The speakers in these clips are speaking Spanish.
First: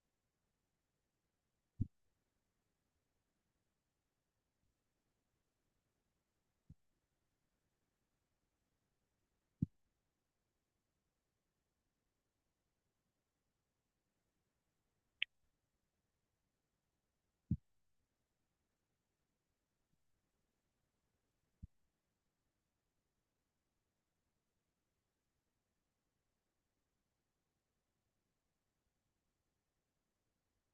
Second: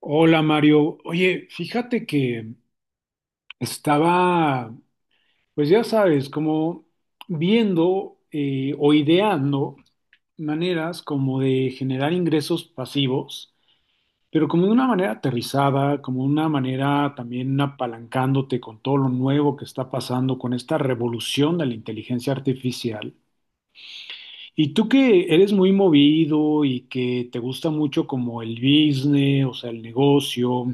Hola Mario, oye, fíjate que estaba, pues ya sabes, como viendo o ideando maneras como de generar ingresos pasivos, pero como de una manera aterrizada, como una manera también apalancándote con todo lo nuevo que está pasando con esta revolución de la inteligencia artificial. Y tú que eres muy movido y que te gusta mucho como el business, o sea, el negocio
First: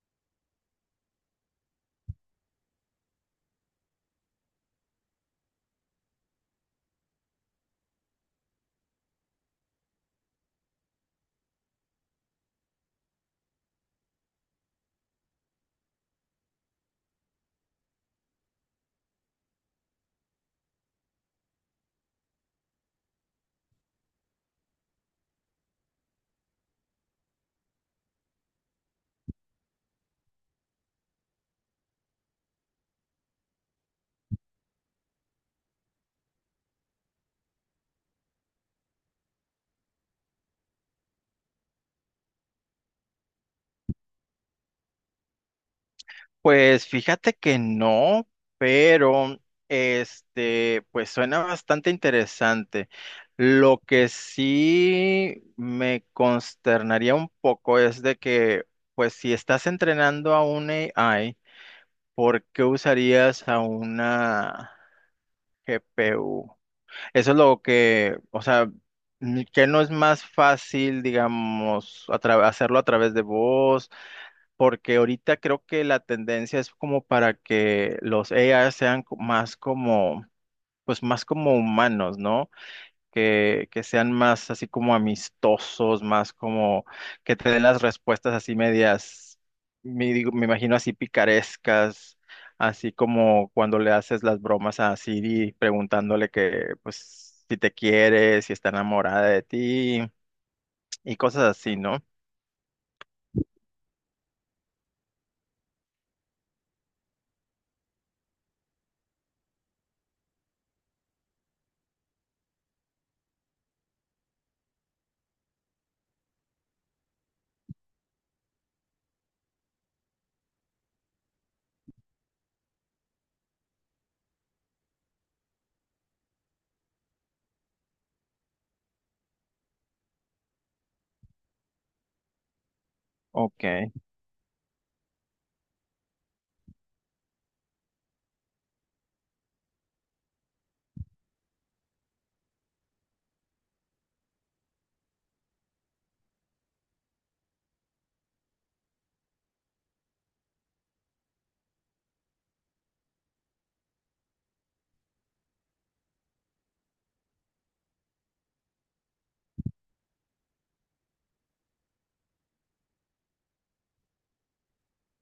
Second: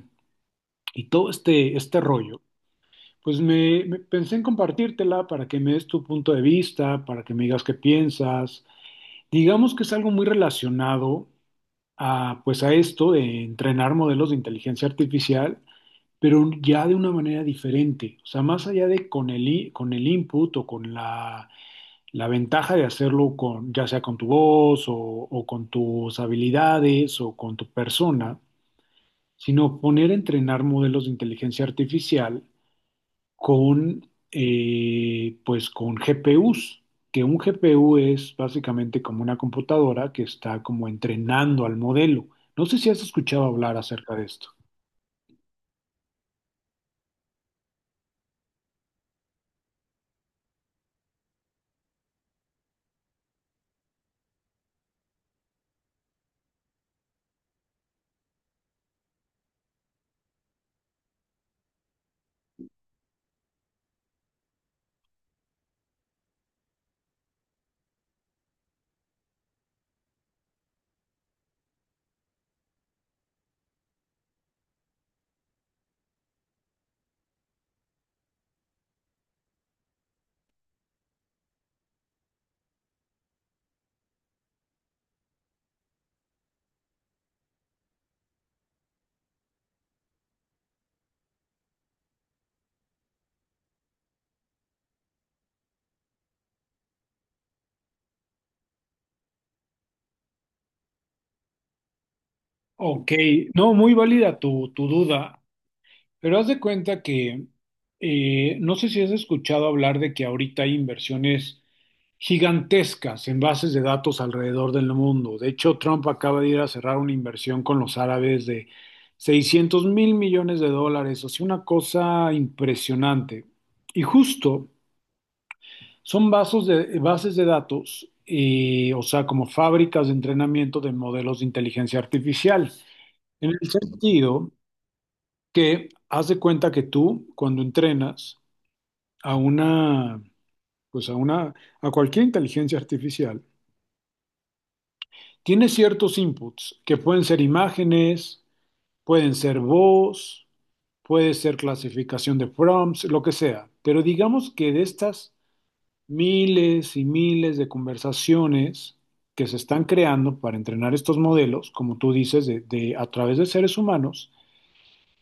y todo este rollo. Pues pensé en compartírtela para que me des tu punto de vista, para que me digas qué piensas. Digamos que es algo muy relacionado a, pues a esto de entrenar modelos de inteligencia artificial, pero ya de una manera diferente. O sea, más allá de con con el input o con la ventaja de hacerlo con, ya sea con tu voz o con tus habilidades o con tu persona, sino poner a entrenar modelos de inteligencia artificial con, pues con GPUs, que un GPU es básicamente como una computadora que está como entrenando al modelo. No sé si has escuchado hablar acerca de esto. Pues fíjate que no, pero pues suena bastante interesante. Lo que sí me consternaría un poco es de que, pues si estás entrenando a un AI, ¿por qué usarías a una GPU? Eso es lo que, o sea, que no es más fácil, digamos, hacerlo a través de voz porque ahorita creo que la tendencia es como para que los AI más como, pues más como humanos, ¿no? Que sean más así como amistosos, más como que te den las respuestas así medias, me imagino así picarescas, así como cuando le haces las bromas a Siri preguntándole que, pues, si te quiere, si está enamorada de ti y cosas así, ¿no? Ok, no, muy válida tu duda. Pero haz de cuenta que no sé si has escuchado hablar de que ahorita hay inversiones gigantescas en bases de datos alrededor del mundo. De hecho, Trump acaba de ir a cerrar una inversión con los árabes de 600,000 millones de dólares, o sea, una cosa impresionante. Y justo son bases de datos, o sea, como fábricas de entrenamiento de modelos de inteligencia artificial. En Ok. el sentido que haz de cuenta que tú, cuando entrenas a una, pues a una, a cualquier inteligencia artificial, tiene ciertos inputs que pueden ser imágenes, pueden ser voz, puede ser clasificación de prompts, lo que sea. Pero digamos que de estas miles y miles de conversaciones que se están creando para entrenar estos modelos, como tú dices, a través de seres humanos,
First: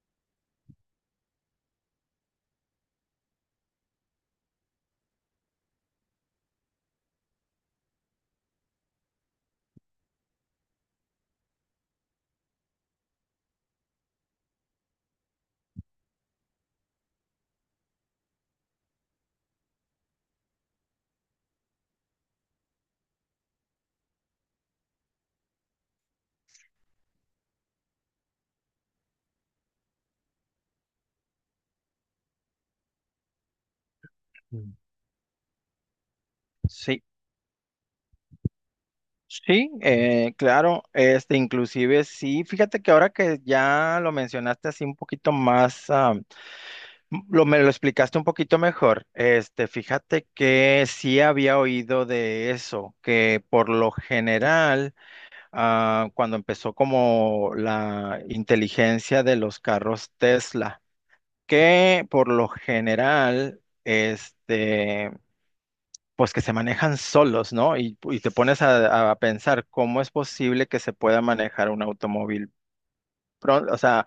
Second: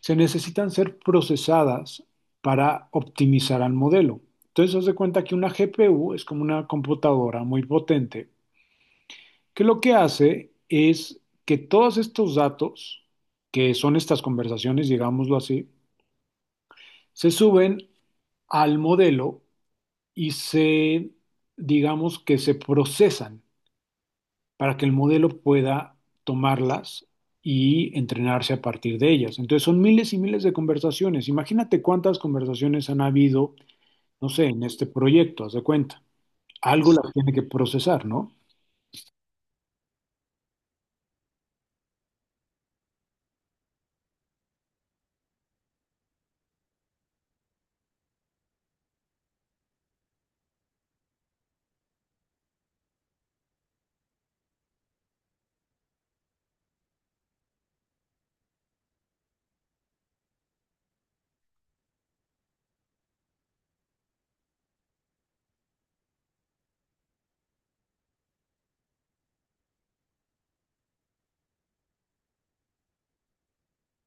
se necesitan ser procesadas para optimizar al modelo. Entonces, haz de cuenta que una GPU es como una computadora muy potente, que lo que hace es que todos estos datos, que son estas conversaciones, digámoslo así, se suben al modelo y digamos que se procesan para que el modelo pueda tomarlas y entrenarse a partir de ellas. Entonces son miles y miles de conversaciones. Imagínate cuántas conversaciones han habido, no sé, en Mm. este proyecto, haz de cuenta. Algo Sí, las tiene que procesar, ¿no? sí, claro, inclusive sí, fíjate que ahora que ya lo mencionaste así un poquito más, me lo explicaste un poquito mejor, fíjate que sí había oído de eso, que por lo general, cuando empezó como la inteligencia de los carros Tesla, que por lo general, este pues que se manejan solos, ¿no? Y te pones a pensar cómo es posible que se pueda manejar un automóvil, o sea,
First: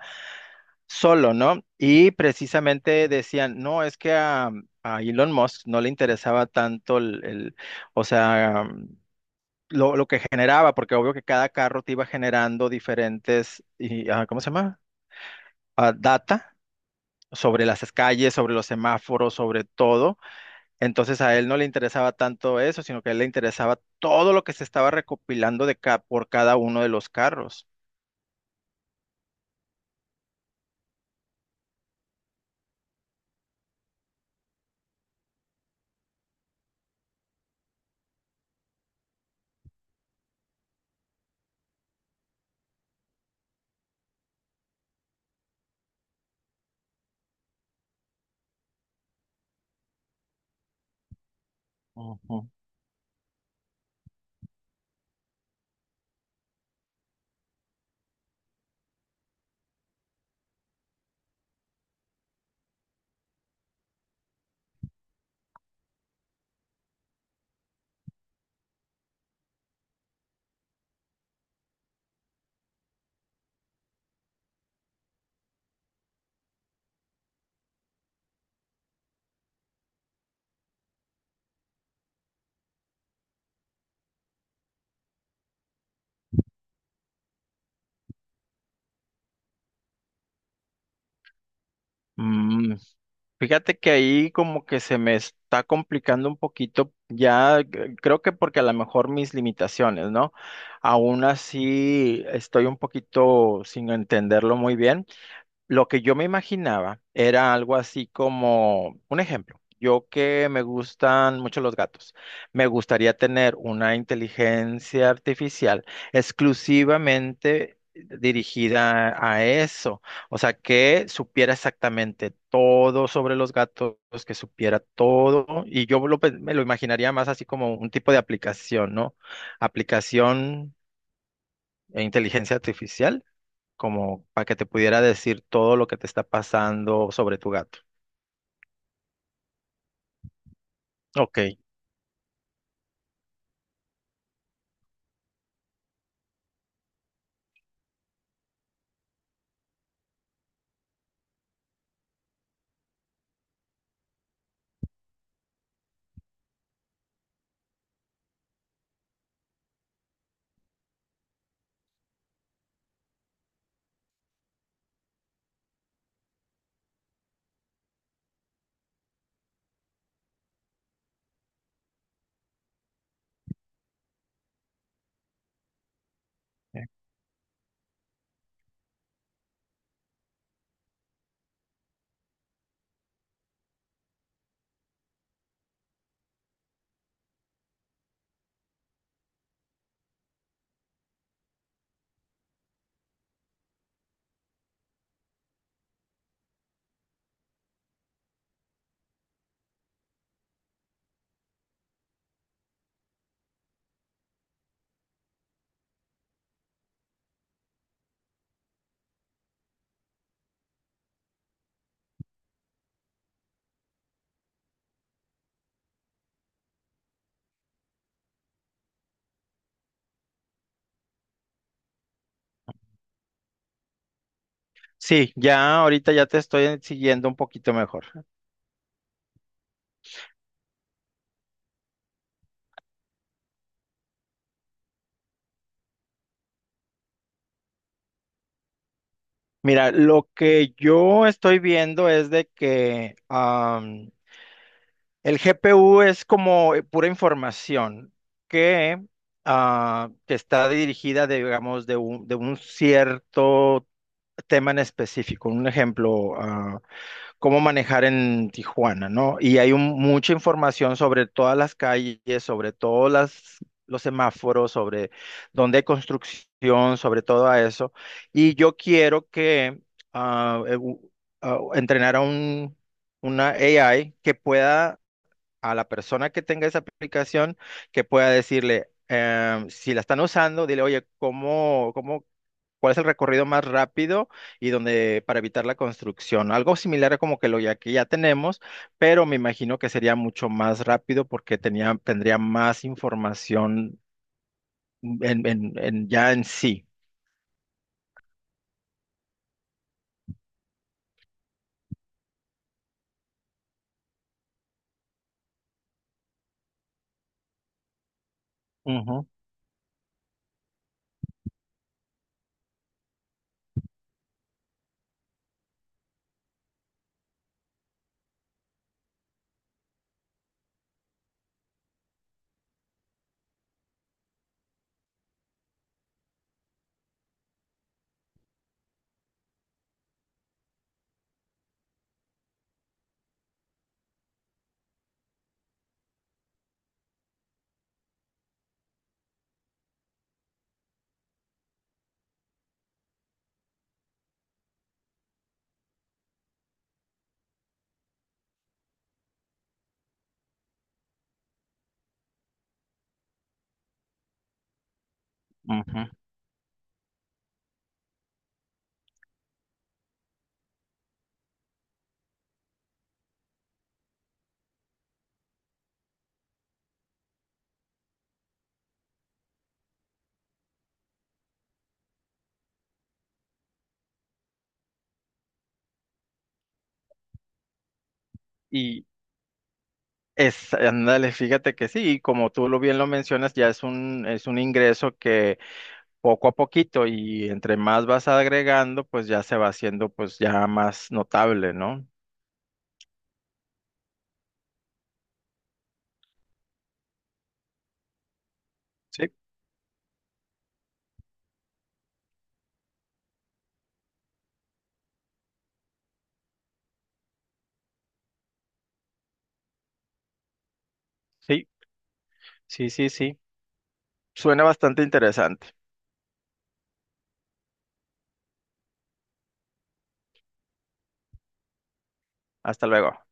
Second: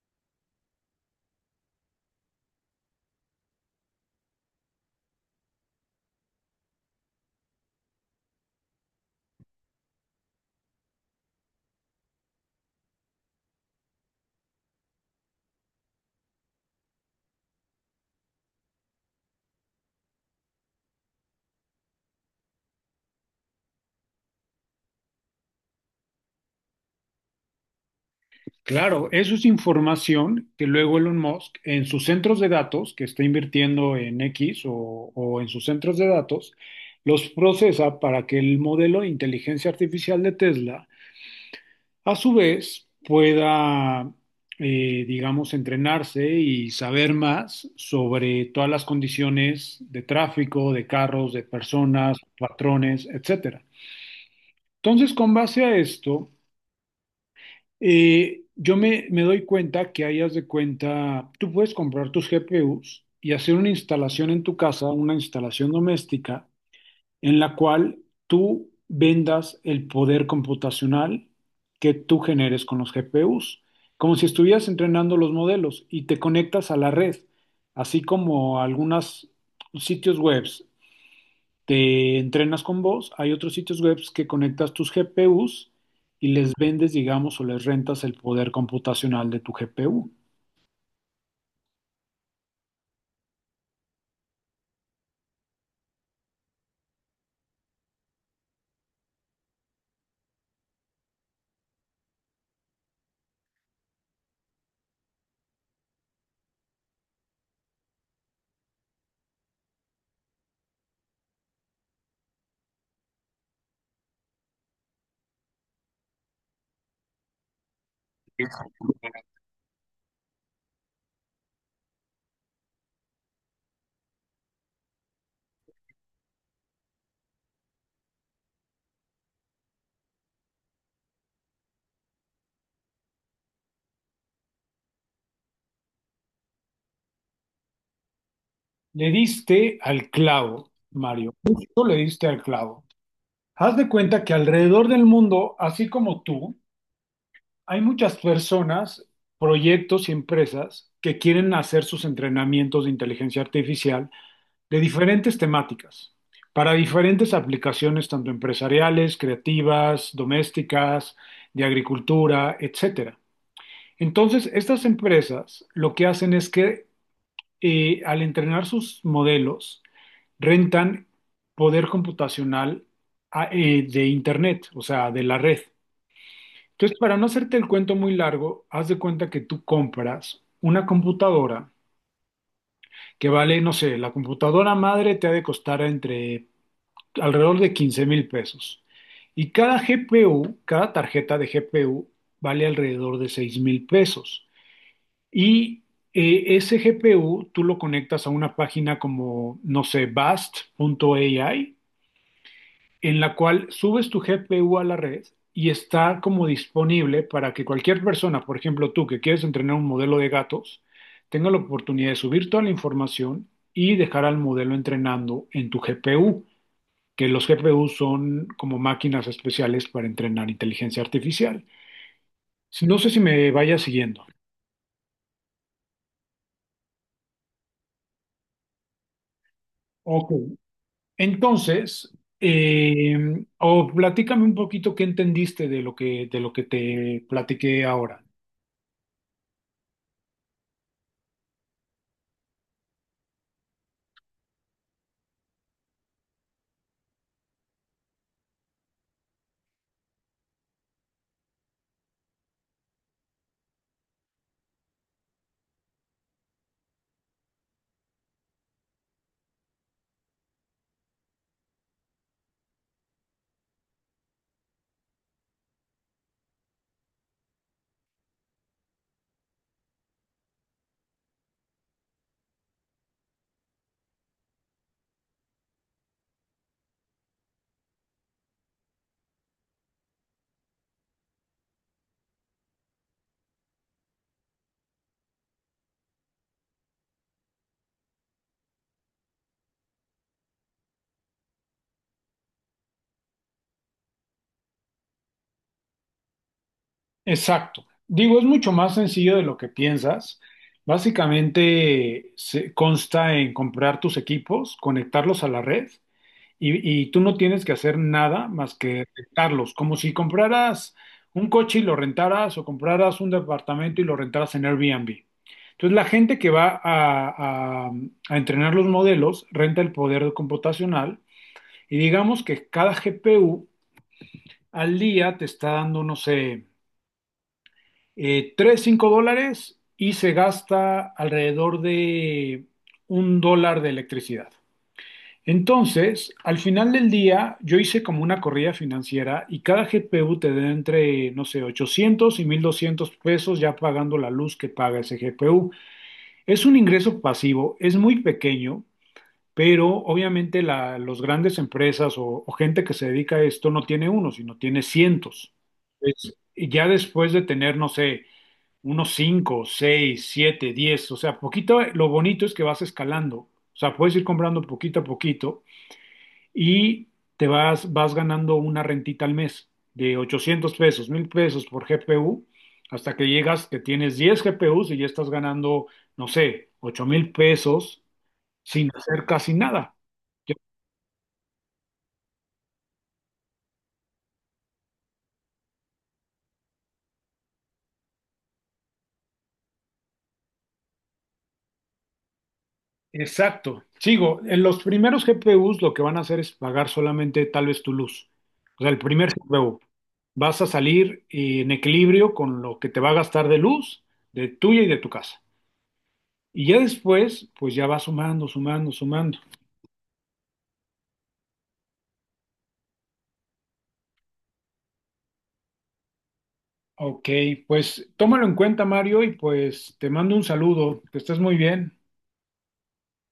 solo, ¿no? Y precisamente decían, no, es que a Elon Musk no le interesaba tanto o sea, lo que generaba, porque obvio que cada carro te iba generando diferentes, y, ¿cómo se llama? Data sobre las calles, sobre los semáforos, sobre todo. Entonces a él no le interesaba tanto eso, sino que a él le interesaba todo lo que se estaba recopilando de por cada uno de los carros. Claro, eso es información que luego Elon Musk en sus centros de datos, que está invirtiendo en X o en sus centros de datos, los procesa para que el modelo de inteligencia artificial de Tesla, a su vez, pueda, digamos, entrenarse y saber más sobre todas las condiciones de tráfico, de carros, de personas, Ujú. patrones, etcétera. Entonces, con base a esto, yo me doy cuenta que hayas de cuenta, tú puedes comprar tus GPUs y hacer una instalación en tu casa, una instalación doméstica en la cual tú vendas el poder computacional que tú generes con los GPUs, como si estuvieras entrenando los modelos y te conectas a la red, así como algunos sitios webs te entrenas con vos, hay otros sitios webs que conectas tus GPUs y les vendes, digamos, o les rentas el poder computacional de tu GPU. Mm, fíjate que ahí como que se me está complicando un poquito ya, creo que porque a lo mejor mis limitaciones, ¿no? Aún así estoy un poquito sin entenderlo muy bien. Lo que yo me imaginaba era algo así como, un ejemplo, yo que me gustan mucho los gatos, me gustaría tener una inteligencia artificial exclusivamente dirigida a eso, o sea, que supiera exactamente todo sobre los gatos, que supiera todo, y yo me lo imaginaría más así como un tipo de aplicación, ¿no? Aplicación e inteligencia artificial como para que te pudiera decir todo lo que te está pasando sobre tu gato. Le diste al clavo, Mario. Ok. Justo le diste al clavo. Haz de cuenta que alrededor del mundo, así como tú, hay muchas personas, proyectos y empresas que quieren hacer sus entrenamientos de inteligencia artificial de diferentes temáticas, para diferentes aplicaciones, tanto empresariales, creativas, domésticas, de agricultura, etcétera. Entonces, estas empresas lo que hacen es que al entrenar sus modelos, rentan poder computacional de Internet, o sea, de la red. Entonces, para no hacerte el cuento muy largo, haz de cuenta que tú compras una computadora que vale, no sé, la computadora madre te ha de costar entre alrededor de 15 mil pesos. Y cada GPU, cada tarjeta de GPU vale alrededor de 6 mil pesos. Y ese GPU tú lo conectas a una página como, no sé, Bast.ai en la cual subes tu GPU a la red y está como disponible para que cualquier persona, por ejemplo tú que quieres entrenar un modelo de gatos, tenga la oportunidad de subir toda la información y dejar al modelo entrenando en tu GPU, que los GPU son como máquinas especiales para entrenar inteligencia artificial. No sé si me vaya siguiendo. Sí, ya ahorita ya te estoy siguiendo un poquito mejor. Ok. Entonces, o platícame un poquito qué entendiste de lo que te platiqué ahora. Mira, lo que yo estoy viendo es de que am, el GPU es como pura información que, que está dirigida, digamos, de un cierto tema en específico. Un ejemplo, cómo manejar en Tijuana, ¿no? Y hay mucha información sobre todas las calles, sobre los semáforos, sobre dónde hay construcción, sobre todo a eso. Y yo quiero que ah, eh, u- entrenar una AI que pueda, a la persona que tenga esa aplicación, que pueda decirle, si la están usando, dile, oye, ¿cómo, cuál es el recorrido más rápido y donde para evitar la construcción? Algo similar a como que lo ya que ya tenemos, pero me imagino que sería mucho más rápido porque tendría más información ya en sí. Exacto. Digo, es mucho más sencillo de lo que piensas. Básicamente se consta en comprar tus equipos, conectarlos a la red y tú no tienes que hacer nada más que Ujú, rentarlos, como si compraras un coche y lo rentaras o compraras un departamento y lo rentaras en Airbnb. Entonces la gente que va a entrenar los modelos renta el poder computacional y digamos que cada GPU al día te está dando, no sé, 3, $5 y se gasta alrededor de un dólar de electricidad. Entonces, al final del día, yo hice como una corrida financiera y cada GPU te da entre, no sé, 800 y 1,200 pesos ya pagando la luz que paga ese GPU. Es un ingreso pasivo, es muy pequeño, pero obviamente los grandes empresas o gente que se dedica a esto no tiene uno, sino tiene cientos. ujú. Y ya después de tener, no sé, unos cinco, seis, siete, diez, o sea, poquito, lo bonito es que vas escalando, o sea, puedes ir comprando poquito a poquito y vas ganando una rentita al mes de 800 pesos, 1,000 pesos por GPU, hasta que llegas que tienes 10 GPUs y ya estás ganando, no sé, 8,000 pesos sin Y hacer casi nada. Ándale, fíjate que sí, y como tú lo bien lo mencionas, ya es un ingreso que poco a poquito y entre más vas agregando, pues ya se va haciendo pues ya más notable, ¿no? Exacto. Sigo, en los primeros GPUs lo que van a hacer es pagar solamente tal vez tu luz. O sea, el Sí, primer GPU. Vas a salir en equilibrio con lo que te va a gastar de luz, de tuya y de tu casa. Y ya después, pues ya va sumando, sumando, sumando. sí, sí, sí, sí. Suena bastante interesante. Ok, pues tómalo en cuenta, Mario, y pues te mando un saludo. Que estés muy bien. Hasta luego.